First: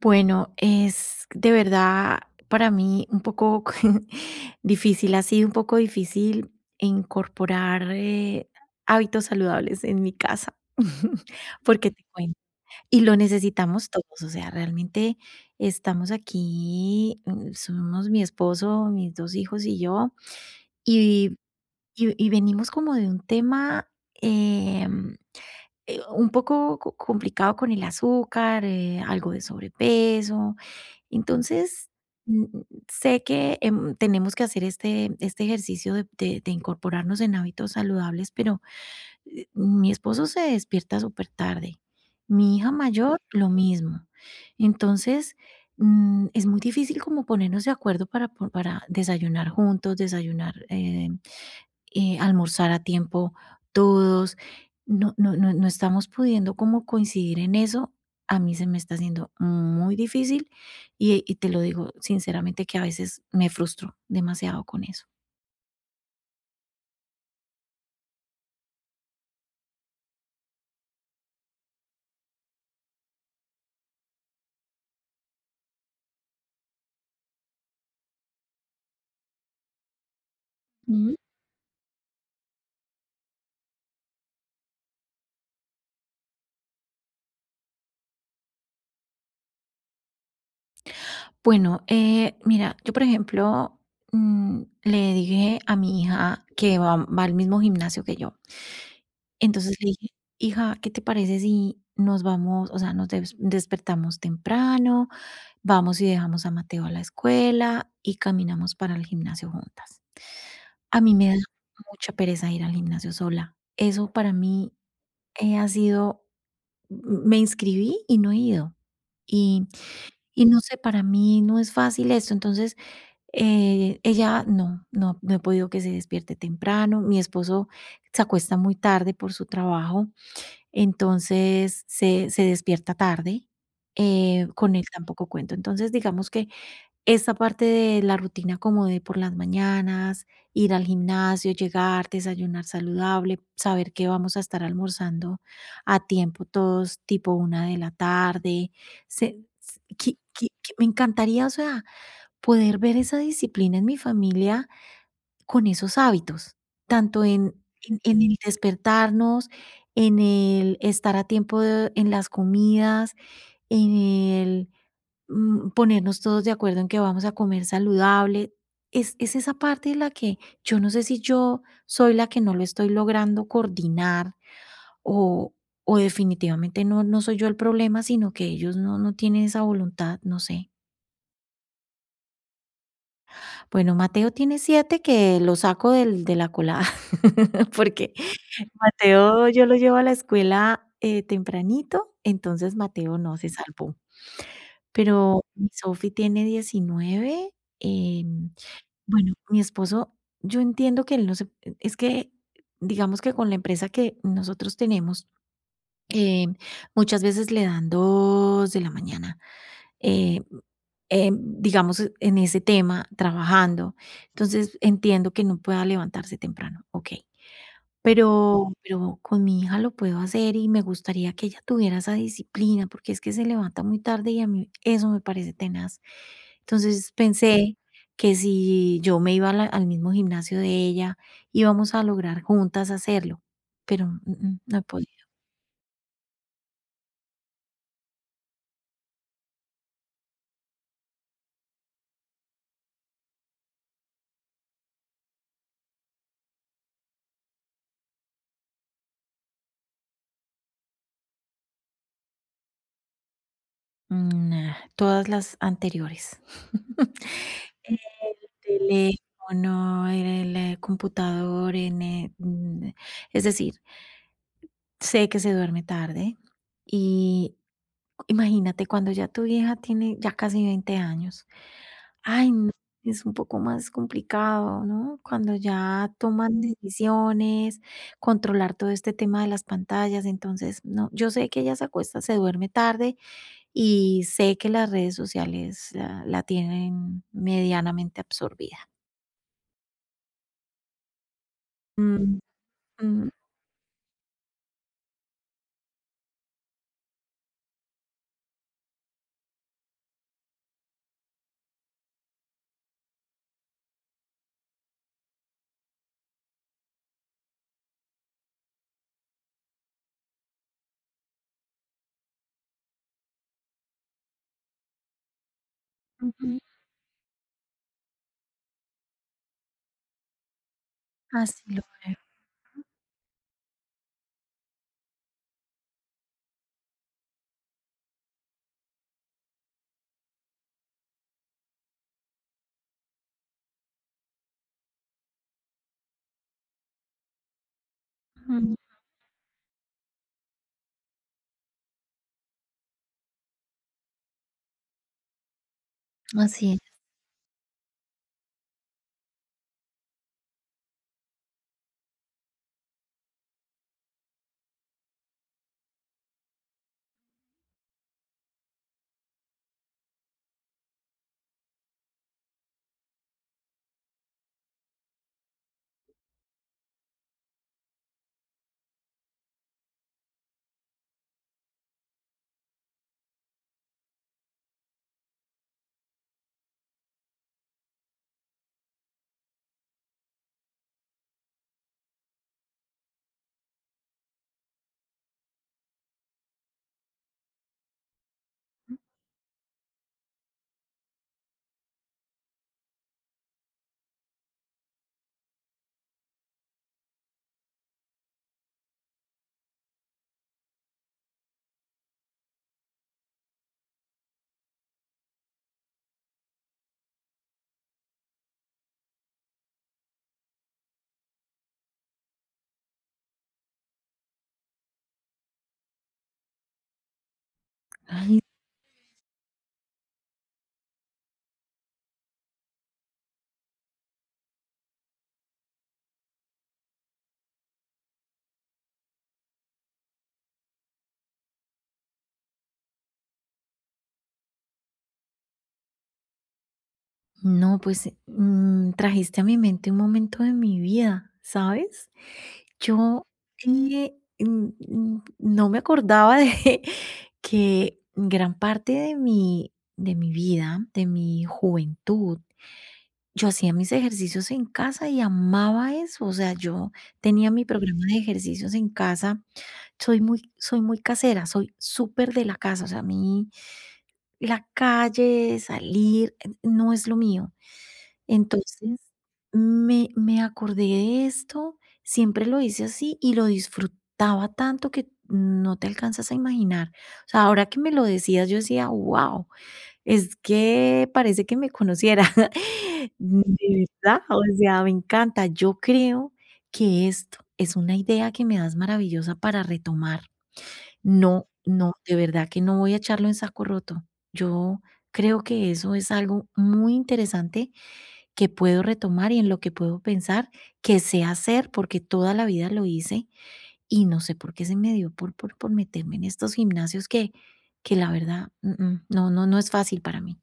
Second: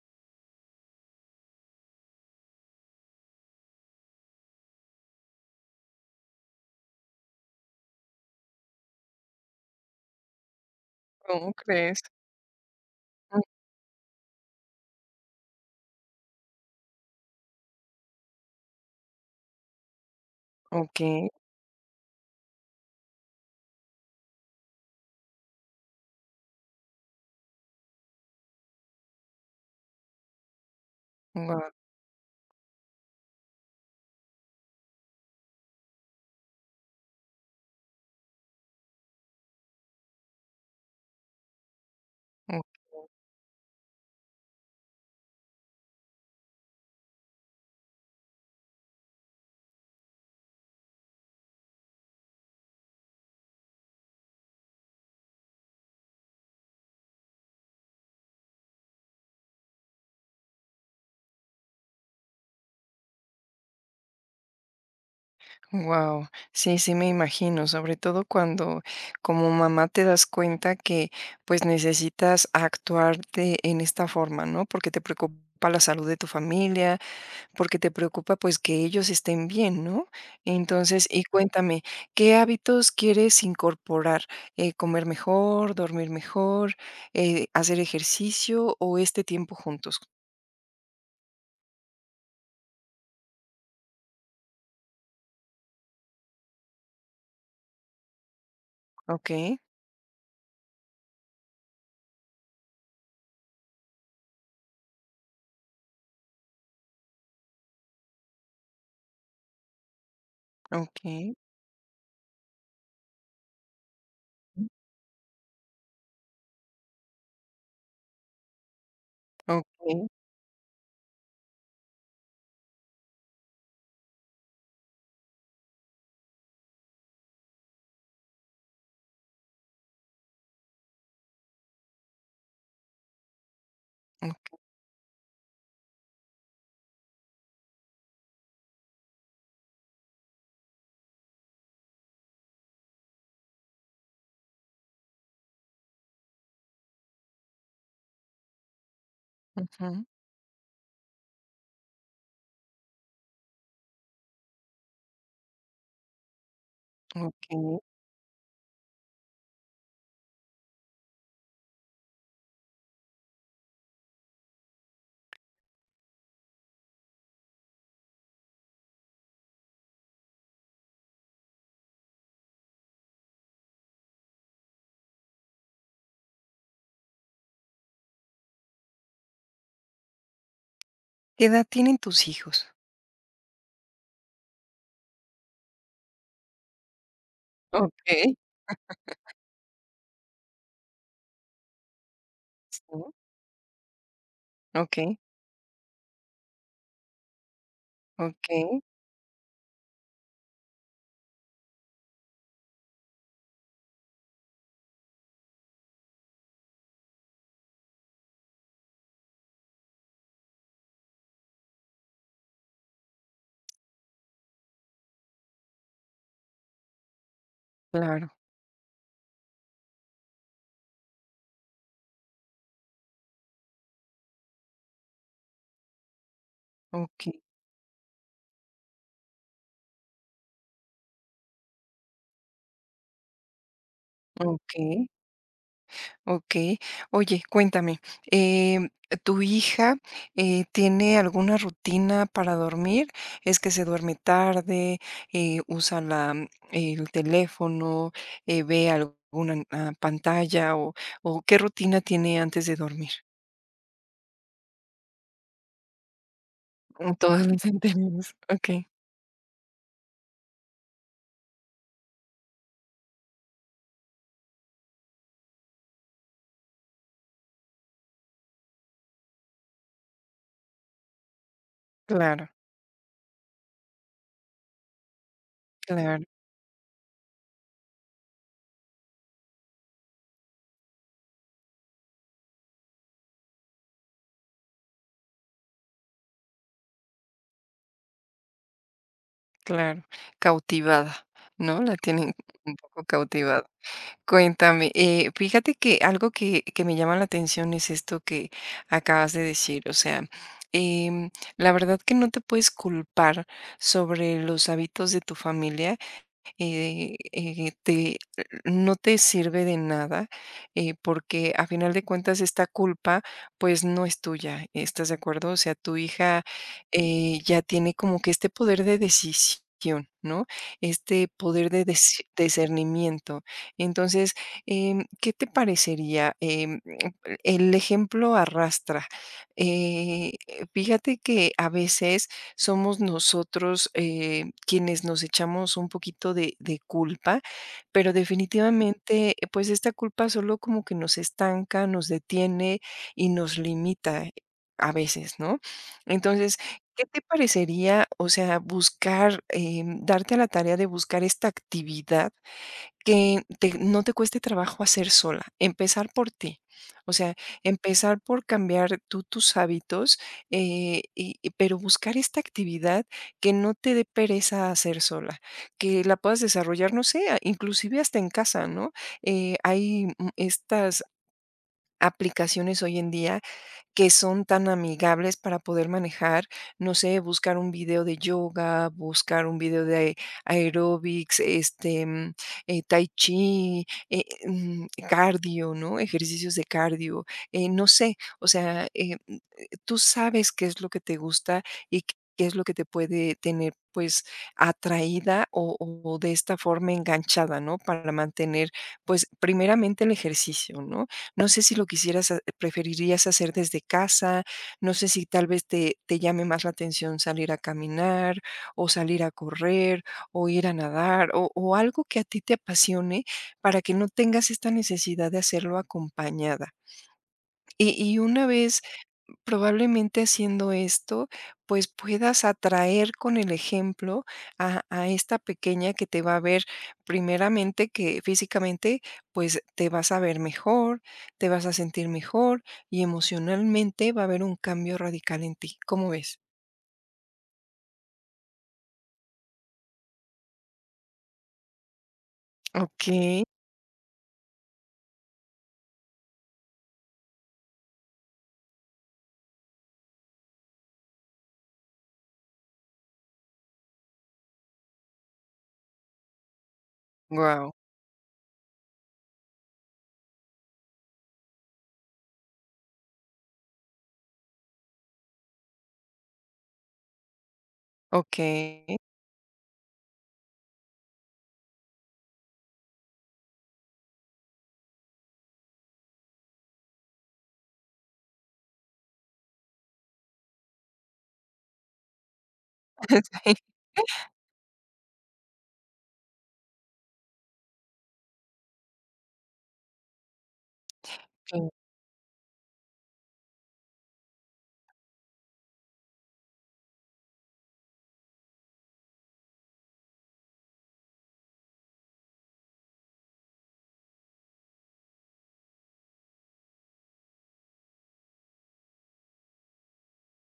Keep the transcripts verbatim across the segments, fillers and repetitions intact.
Bueno, es de verdad para mí un poco difícil, ha sido un poco difícil incorporar eh, hábitos saludables en mi casa, ¿Cómo porque crees? te cuento. Y lo Mm, necesitamos todos, o sea, realmente estamos aquí, mm, somos mi esposo, mis dos hijos y yo, okey. y, y- y venimos como de un tema em, eh, un poco co- complicado con el azúcar, eh, algo de sobrepeso Wow. entonces, mm, sé que, em, tenemos que hacer este este ejercicio de de de incorporarnos en hábitos saludables, pero, eh, mi esposo se despierta súper tarde, mi mm, hija mayor lo mismo. Entonces, mm, es muy difícil como ponernos de acuerdo para po para desayunar juntos, desayunar, eh, eh, almorzar a tiempo todos. No, no, no, no estamos pudiendo como coincidir en eso. A mí se me está haciendo muy difícil y, y te lo digo sinceramente que a veces me frustro demasiado con eso. Sí, sí, me imagino, sobre todo cuando como mamá te das cuenta que, pues, necesitas actuar de en esta forma, ¿no? Porque te preocupa la salud de tu familia, porque te preocupa, pues, que ellos estén bien, ¿no? Entonces, Ujú. y cuéntame, ¿qué hábitos quieres incorporar? Eh, ¿comer mejor, dormir mejor, eh, hacer ejercicio o este tiempo juntos? Bueno, eh, mira, yo por ejemplo mm, le dije a mi hija que va, va al mismo gimnasio que yo. Okey, Entonces le dije, hija, ¿qué te parece si nos vamos, o sea, nos des- despertamos temprano? Vamos y dejamos a Mateo a la escuela y caminamos para el gimnasio juntas. A mí me okey, da mucha pereza ir al gimnasio sola. Eso para mí, eh, ha sido m me inscribí y no he ido. Y okey. y no sé, para mí no es fácil esto. Entonces, eh, ella no, no, no he podido que se despierte temprano. Mi esposo se acuesta muy tarde por su trabajo, entonces se se despierta tarde, eh, Ok, con él tampoco cuento. Entonces, digamos que esa parte de la rutina como de por las mañanas, ir al gimnasio, llegar, desayunar saludable, saber que vamos a estar almorzando a tiempo todos, tipo una de la tarde. Se s ujú, qui qui qui me encantaría, o sea, poder ver esa disciplina en mi familia con esos hábitos, tanto en okey. en en el despertarnos, en el estar a tiempo de en las comidas, en el mm, ponernos todos de acuerdo en que vamos a comer saludable. Es, es esa parte en la que yo no sé si yo soy la que no lo estoy logrando coordinar o, o definitivamente no, no soy yo el problema, sino que ellos no, no tienen esa voluntad, no sé. ¿Qué edad tienen tus hijos? Bueno, Mateo tiene siete, que lo saco del, de la colada, porque Okey, Mateo yo lo llevo a la escuela eh, tempranito, entonces sí, Mateo no se salvó. okey, Pero mi Sofi tiene diecinueve. okey, Bueno, mi esposo, yo entiendo que él no se eh, es que, digamos que con la empresa que nosotros tenemos, eh, muchas veces le dan dos de la mañana, eh, eh, digamos, e, en ese tema, trabajando. Entonces, entiendo que no pueda levantarse temprano, okey. claro, Pero pero con mi hija lo puedo hacer y me gustaría que ella tuviera esa disciplina, porque es que se levanta muy tarde y a mí eso me parece tenaz. Entonces, okey, pensé que si yo me iba a la al mismo gimnasio de ella, íbamos a lograr juntas hacerlo, pero, mm, mm, no he okey, podido. okey. Oye, cuéntame, em, ¿tu hija, eh, tiene alguna rutina para dormir? ¿Es que se duerme tarde, eh, usa la mm, el teléfono, eh, ve alguna, ah, pantalla o o qué rutina tiene antes de dormir? Mm, ah, todas las anteriores. Mm, todas las El anteriores, okey. teléfono, el el eh, computador, en, eh, mm, es decir, sé que se duerme tarde y imagínate cuando ya tu vieja tiene ya casi veinte años. Claro, Ay, no, es un poco más complicado, ¿no? Cuando ya claro. toman Mm. decisiones, controlar todo este tema de las pantallas. Entonces, no, yo sé que ella se acuesta, se duerme tarde y sé que las redes sociales la, la tienen medianamente absorbida. Claro, cautivada, ¿no? La tienen Mm, un poco mm. cautivada. Cuéntame, eh, fíjate que algo que, que me llama la atención es esto que acabas de decir, o sea, em, la verdad que no te puedes culpar sobre los hábitos de tu familia, eh, eh, te no te sirve de nada, eh, porque a final de cuentas esta culpa, pues no es tuya. ¿Estás de acuerdo? O sea, tu hija, Ujú. eh, ya tiene como que este poder de decisión, ¿no? Este Así poder lo de veo. dis- discernimiento. Entonces, em, ¿qué te parecería? Em, el ejemplo arrastra. Eh, Fíjate que a veces somos nosotros, eh, quienes nos echamos un poquito de, de culpa, pero Mm, definitivamente, eh, pues esta culpa solo como que nos estanca, nos detiene y nos limita a veces, ¿no? Entonces, así es. ¿qué te parecería, o sea, buscar, em, darte a la tarea de buscar esta actividad? Que te no te cueste trabajo hacer sola, empezar por ti. O sea, empezar por cambiar tú tus hábitos, eh, y y pero buscar esta actividad que no te dé pereza hacer sola, que la puedas desarrollar, no sé, a- inclusive hasta en casa, ¿no? Eh, hay, mm, estas aplicaciones hoy en día que son tan amigables para poder manejar, no sé, buscar un video de yoga, buscar un video de aeróbics, este, mm, eh, tai chi, eh, mm, cardio, ¿no? Ejercicios de cardio, eh, no sé, o sea, eh, mm, eh, tú sabes qué es lo que te gusta y qué qué es lo que te puede tener pues atraída o, o de esta forma enganchada, ¿no? Para mantener pues primeramente el ejercicio, ¿no? No sé si lo quisieras ha preferirías hacer desde casa, no sé si tal vez te te llame más la atención salir a caminar, o salir a correr, o ir a nadar, o o algo que a ti te apasione para que no tengas esta necesidad de hacerlo acompañada. Y y una vez. Probablemente haciendo esto, pues puedas atraer con el ejemplo a, a esta pequeña que te va a ver primeramente que físicamente, pues te vas a ver mejor, te vas a sentir mejor y emocionalmente va a haber un cambio radical en ti. ¿Cómo ves? No, pues, mm, trajiste a mi mente un momento de mi vida, ¿sabes? Ok, Yo, eh, mm, mm, no me acordaba de que gran parte de mi de mi vida, de mi juventud, yo hacía mis ejercicios en casa y amaba eso. O sea, yo tenía mi wow, programa de ejercicios en casa. Soy muy soy muy casera, soy súper de la casa. O sea, a mí la calle, salir, eh, no es lo mío. ok. Entonces, me me acordé de esto, siempre lo hice así y lo disfrutaba tanto que no te alcanzas a imaginar. O sea, ahora que me lo decías, yo decía: "¡wow! Es que parece que me conociera". De verdad, o sea, me encanta. Yo creo que esto es una idea que me das maravillosa para retomar. No, Sí. no, de verdad que no voy a echarlo en saco roto. Yo creo que eso es algo muy interesante que puedo retomar y en lo que puedo pensar, que sé hacer, porque toda la vida lo hice y no sé por qué se me dio por, por, por meterme en estos gimnasios que, que la verdad, mm, mm, no, no, no es fácil para mí.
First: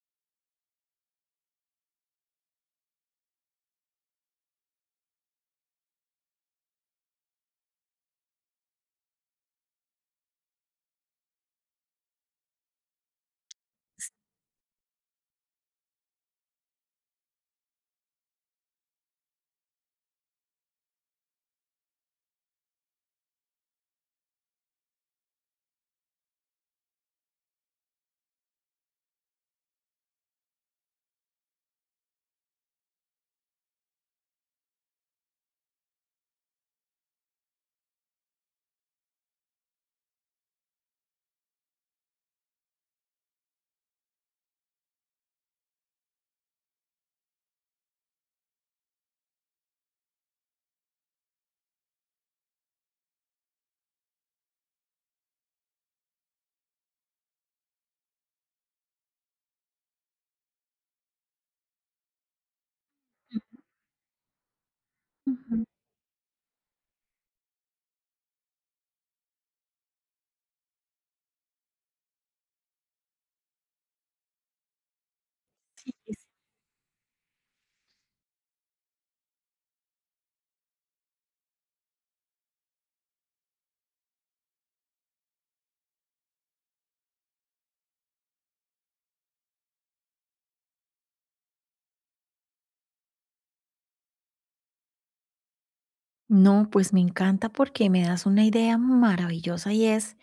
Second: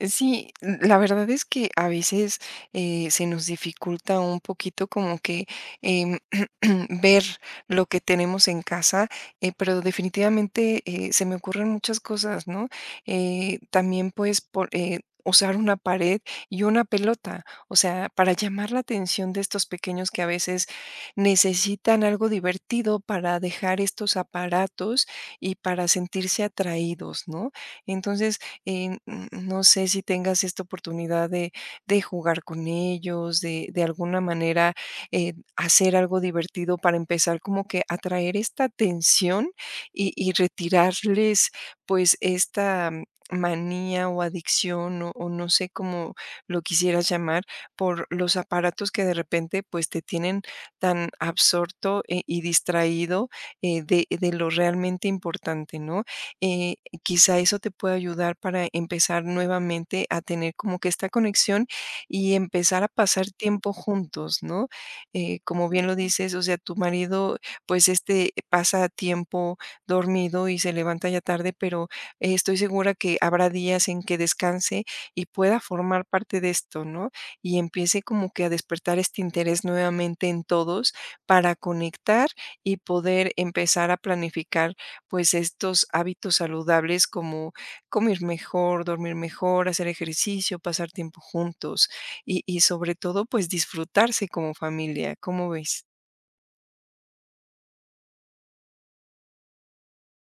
Sí, la verdad es que a veces eh, se nos dificulta un poquito como que em, ver lo que tenemos en casa, eh, pero definitivamente eh, se me ocurren muchas cosas, ¿no? Eh, también pues por, eh, usar una pared y una pelota, o sea, para llamar la atención de estos pequeños que a veces necesitan algo divertido para dejar estos aparatos y para sentirse atraídos, ¿no? Entonces, eh, n- no sé si tengas esta oportunidad de, de jugar con ellos, de, de alguna manera eh, hacer algo divertido para empezar como que atraer esta atención y, y retirarles pues esta mm, manía o adicción o, o no sé cómo lo quisieras llamar por los aparatos que de repente pues te tienen tan absorto eh, y distraído eh, de, de lo realmente importante, ¿no? Eh, Quizá eso te pueda ayudar para empezar nuevamente a tener como que esta conexión y empezar a pasar tiempo juntos, ¿no? Eh, Ujú. Como bien lo dices, o sea, tu marido, pues este pasa tiempo dormido y se levanta ya tarde, pero eh, estoy segura que habrá días en que descanse y pueda formar parte de esto, ¿no? Y empiece como que a despertar este interés nuevamente en todos para conectar y poder empezar a planificar pues, estos hábitos saludables como comer mejor, dormir mejor, hacer ejercicio, pasar tiempo juntos y y sobre todo, pues, disfrutarse como familia. ¿Cómo ves? No, pues me encanta porque me das una idea maravillosa y es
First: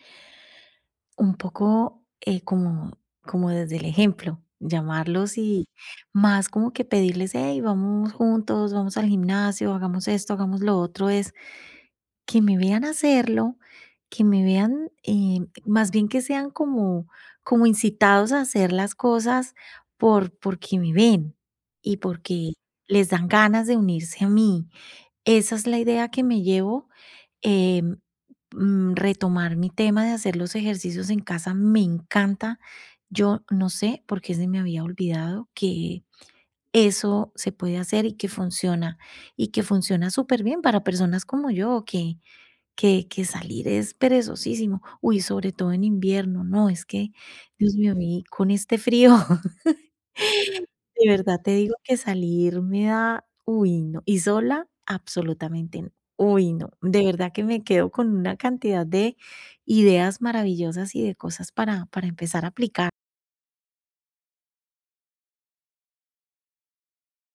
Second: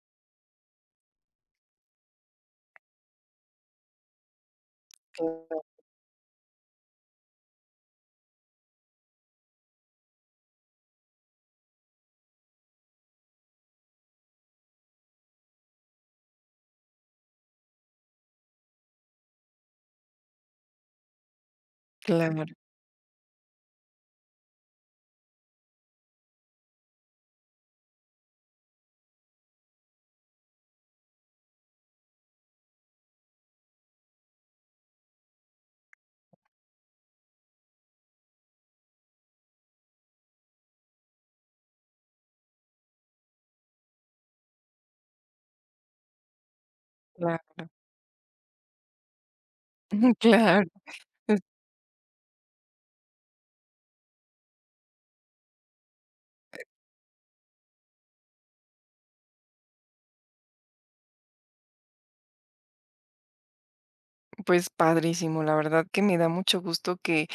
un poco eh, como, como desde el ejemplo, llamarlos, Claro. y más como que pedirles, hey, vamos juntos, vamos al gimnasio, hagamos esto, hagamos lo otro. Es que me vean hacerlo, que me vean, eh, más bien que sean como como incitados a hacer las cosas por porque me ven y Claro, porque les dan ganas de unirse a mí. Esa es la idea que me llevo, em, mm, retomar mi tema de hacer los ejercicios en casa, me encanta. Yo no sé por qué se me había olvidado que eso se puede hacer y que funciona, y que funciona súper bien para personas como yo, que que que salir es perezosísimo. Uy, sobre todo en invierno, no, es que, Dios mío, a mí con este frío, claro, claro. de verdad te digo que salir me da uy, no. Y sola, absolutamente no. Uy, no. De verdad que me quedo con una cantidad de ideas maravillosas y de cosas para para empezar a aplicar. Pues padrísimo, la verdad que me da mucho gusto que,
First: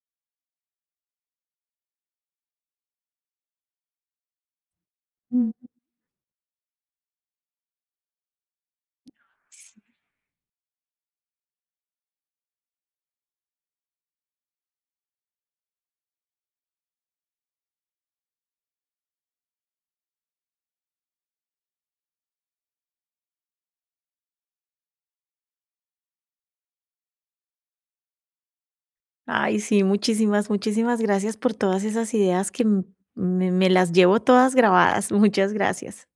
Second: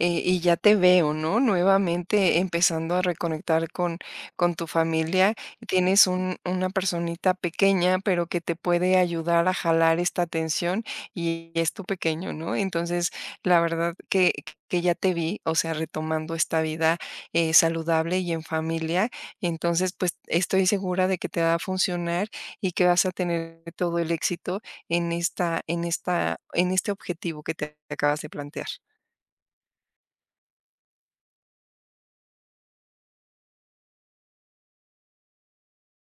eh, y ya te veo, ¿no? Nuevamente empezando a reconectar con, con tu familia. Mm. Tienes un, una personita pequeña, pero que te puede ayudar a jalar esta tensión y es tu pequeño, ¿no? Entonces, la verdad que, que ya te vi, o sea, retomando esta vida eh, saludable y en familia. Entonces, pues estoy segura de que te va a funcionar y que vas a tener todo el éxito en esta en esta en este objetivo que te acabas de plantear. Ay, sí, muchísimas, muchísimas gracias por todas esas ideas que m me me las llevo todas grabadas. Muchas gracias.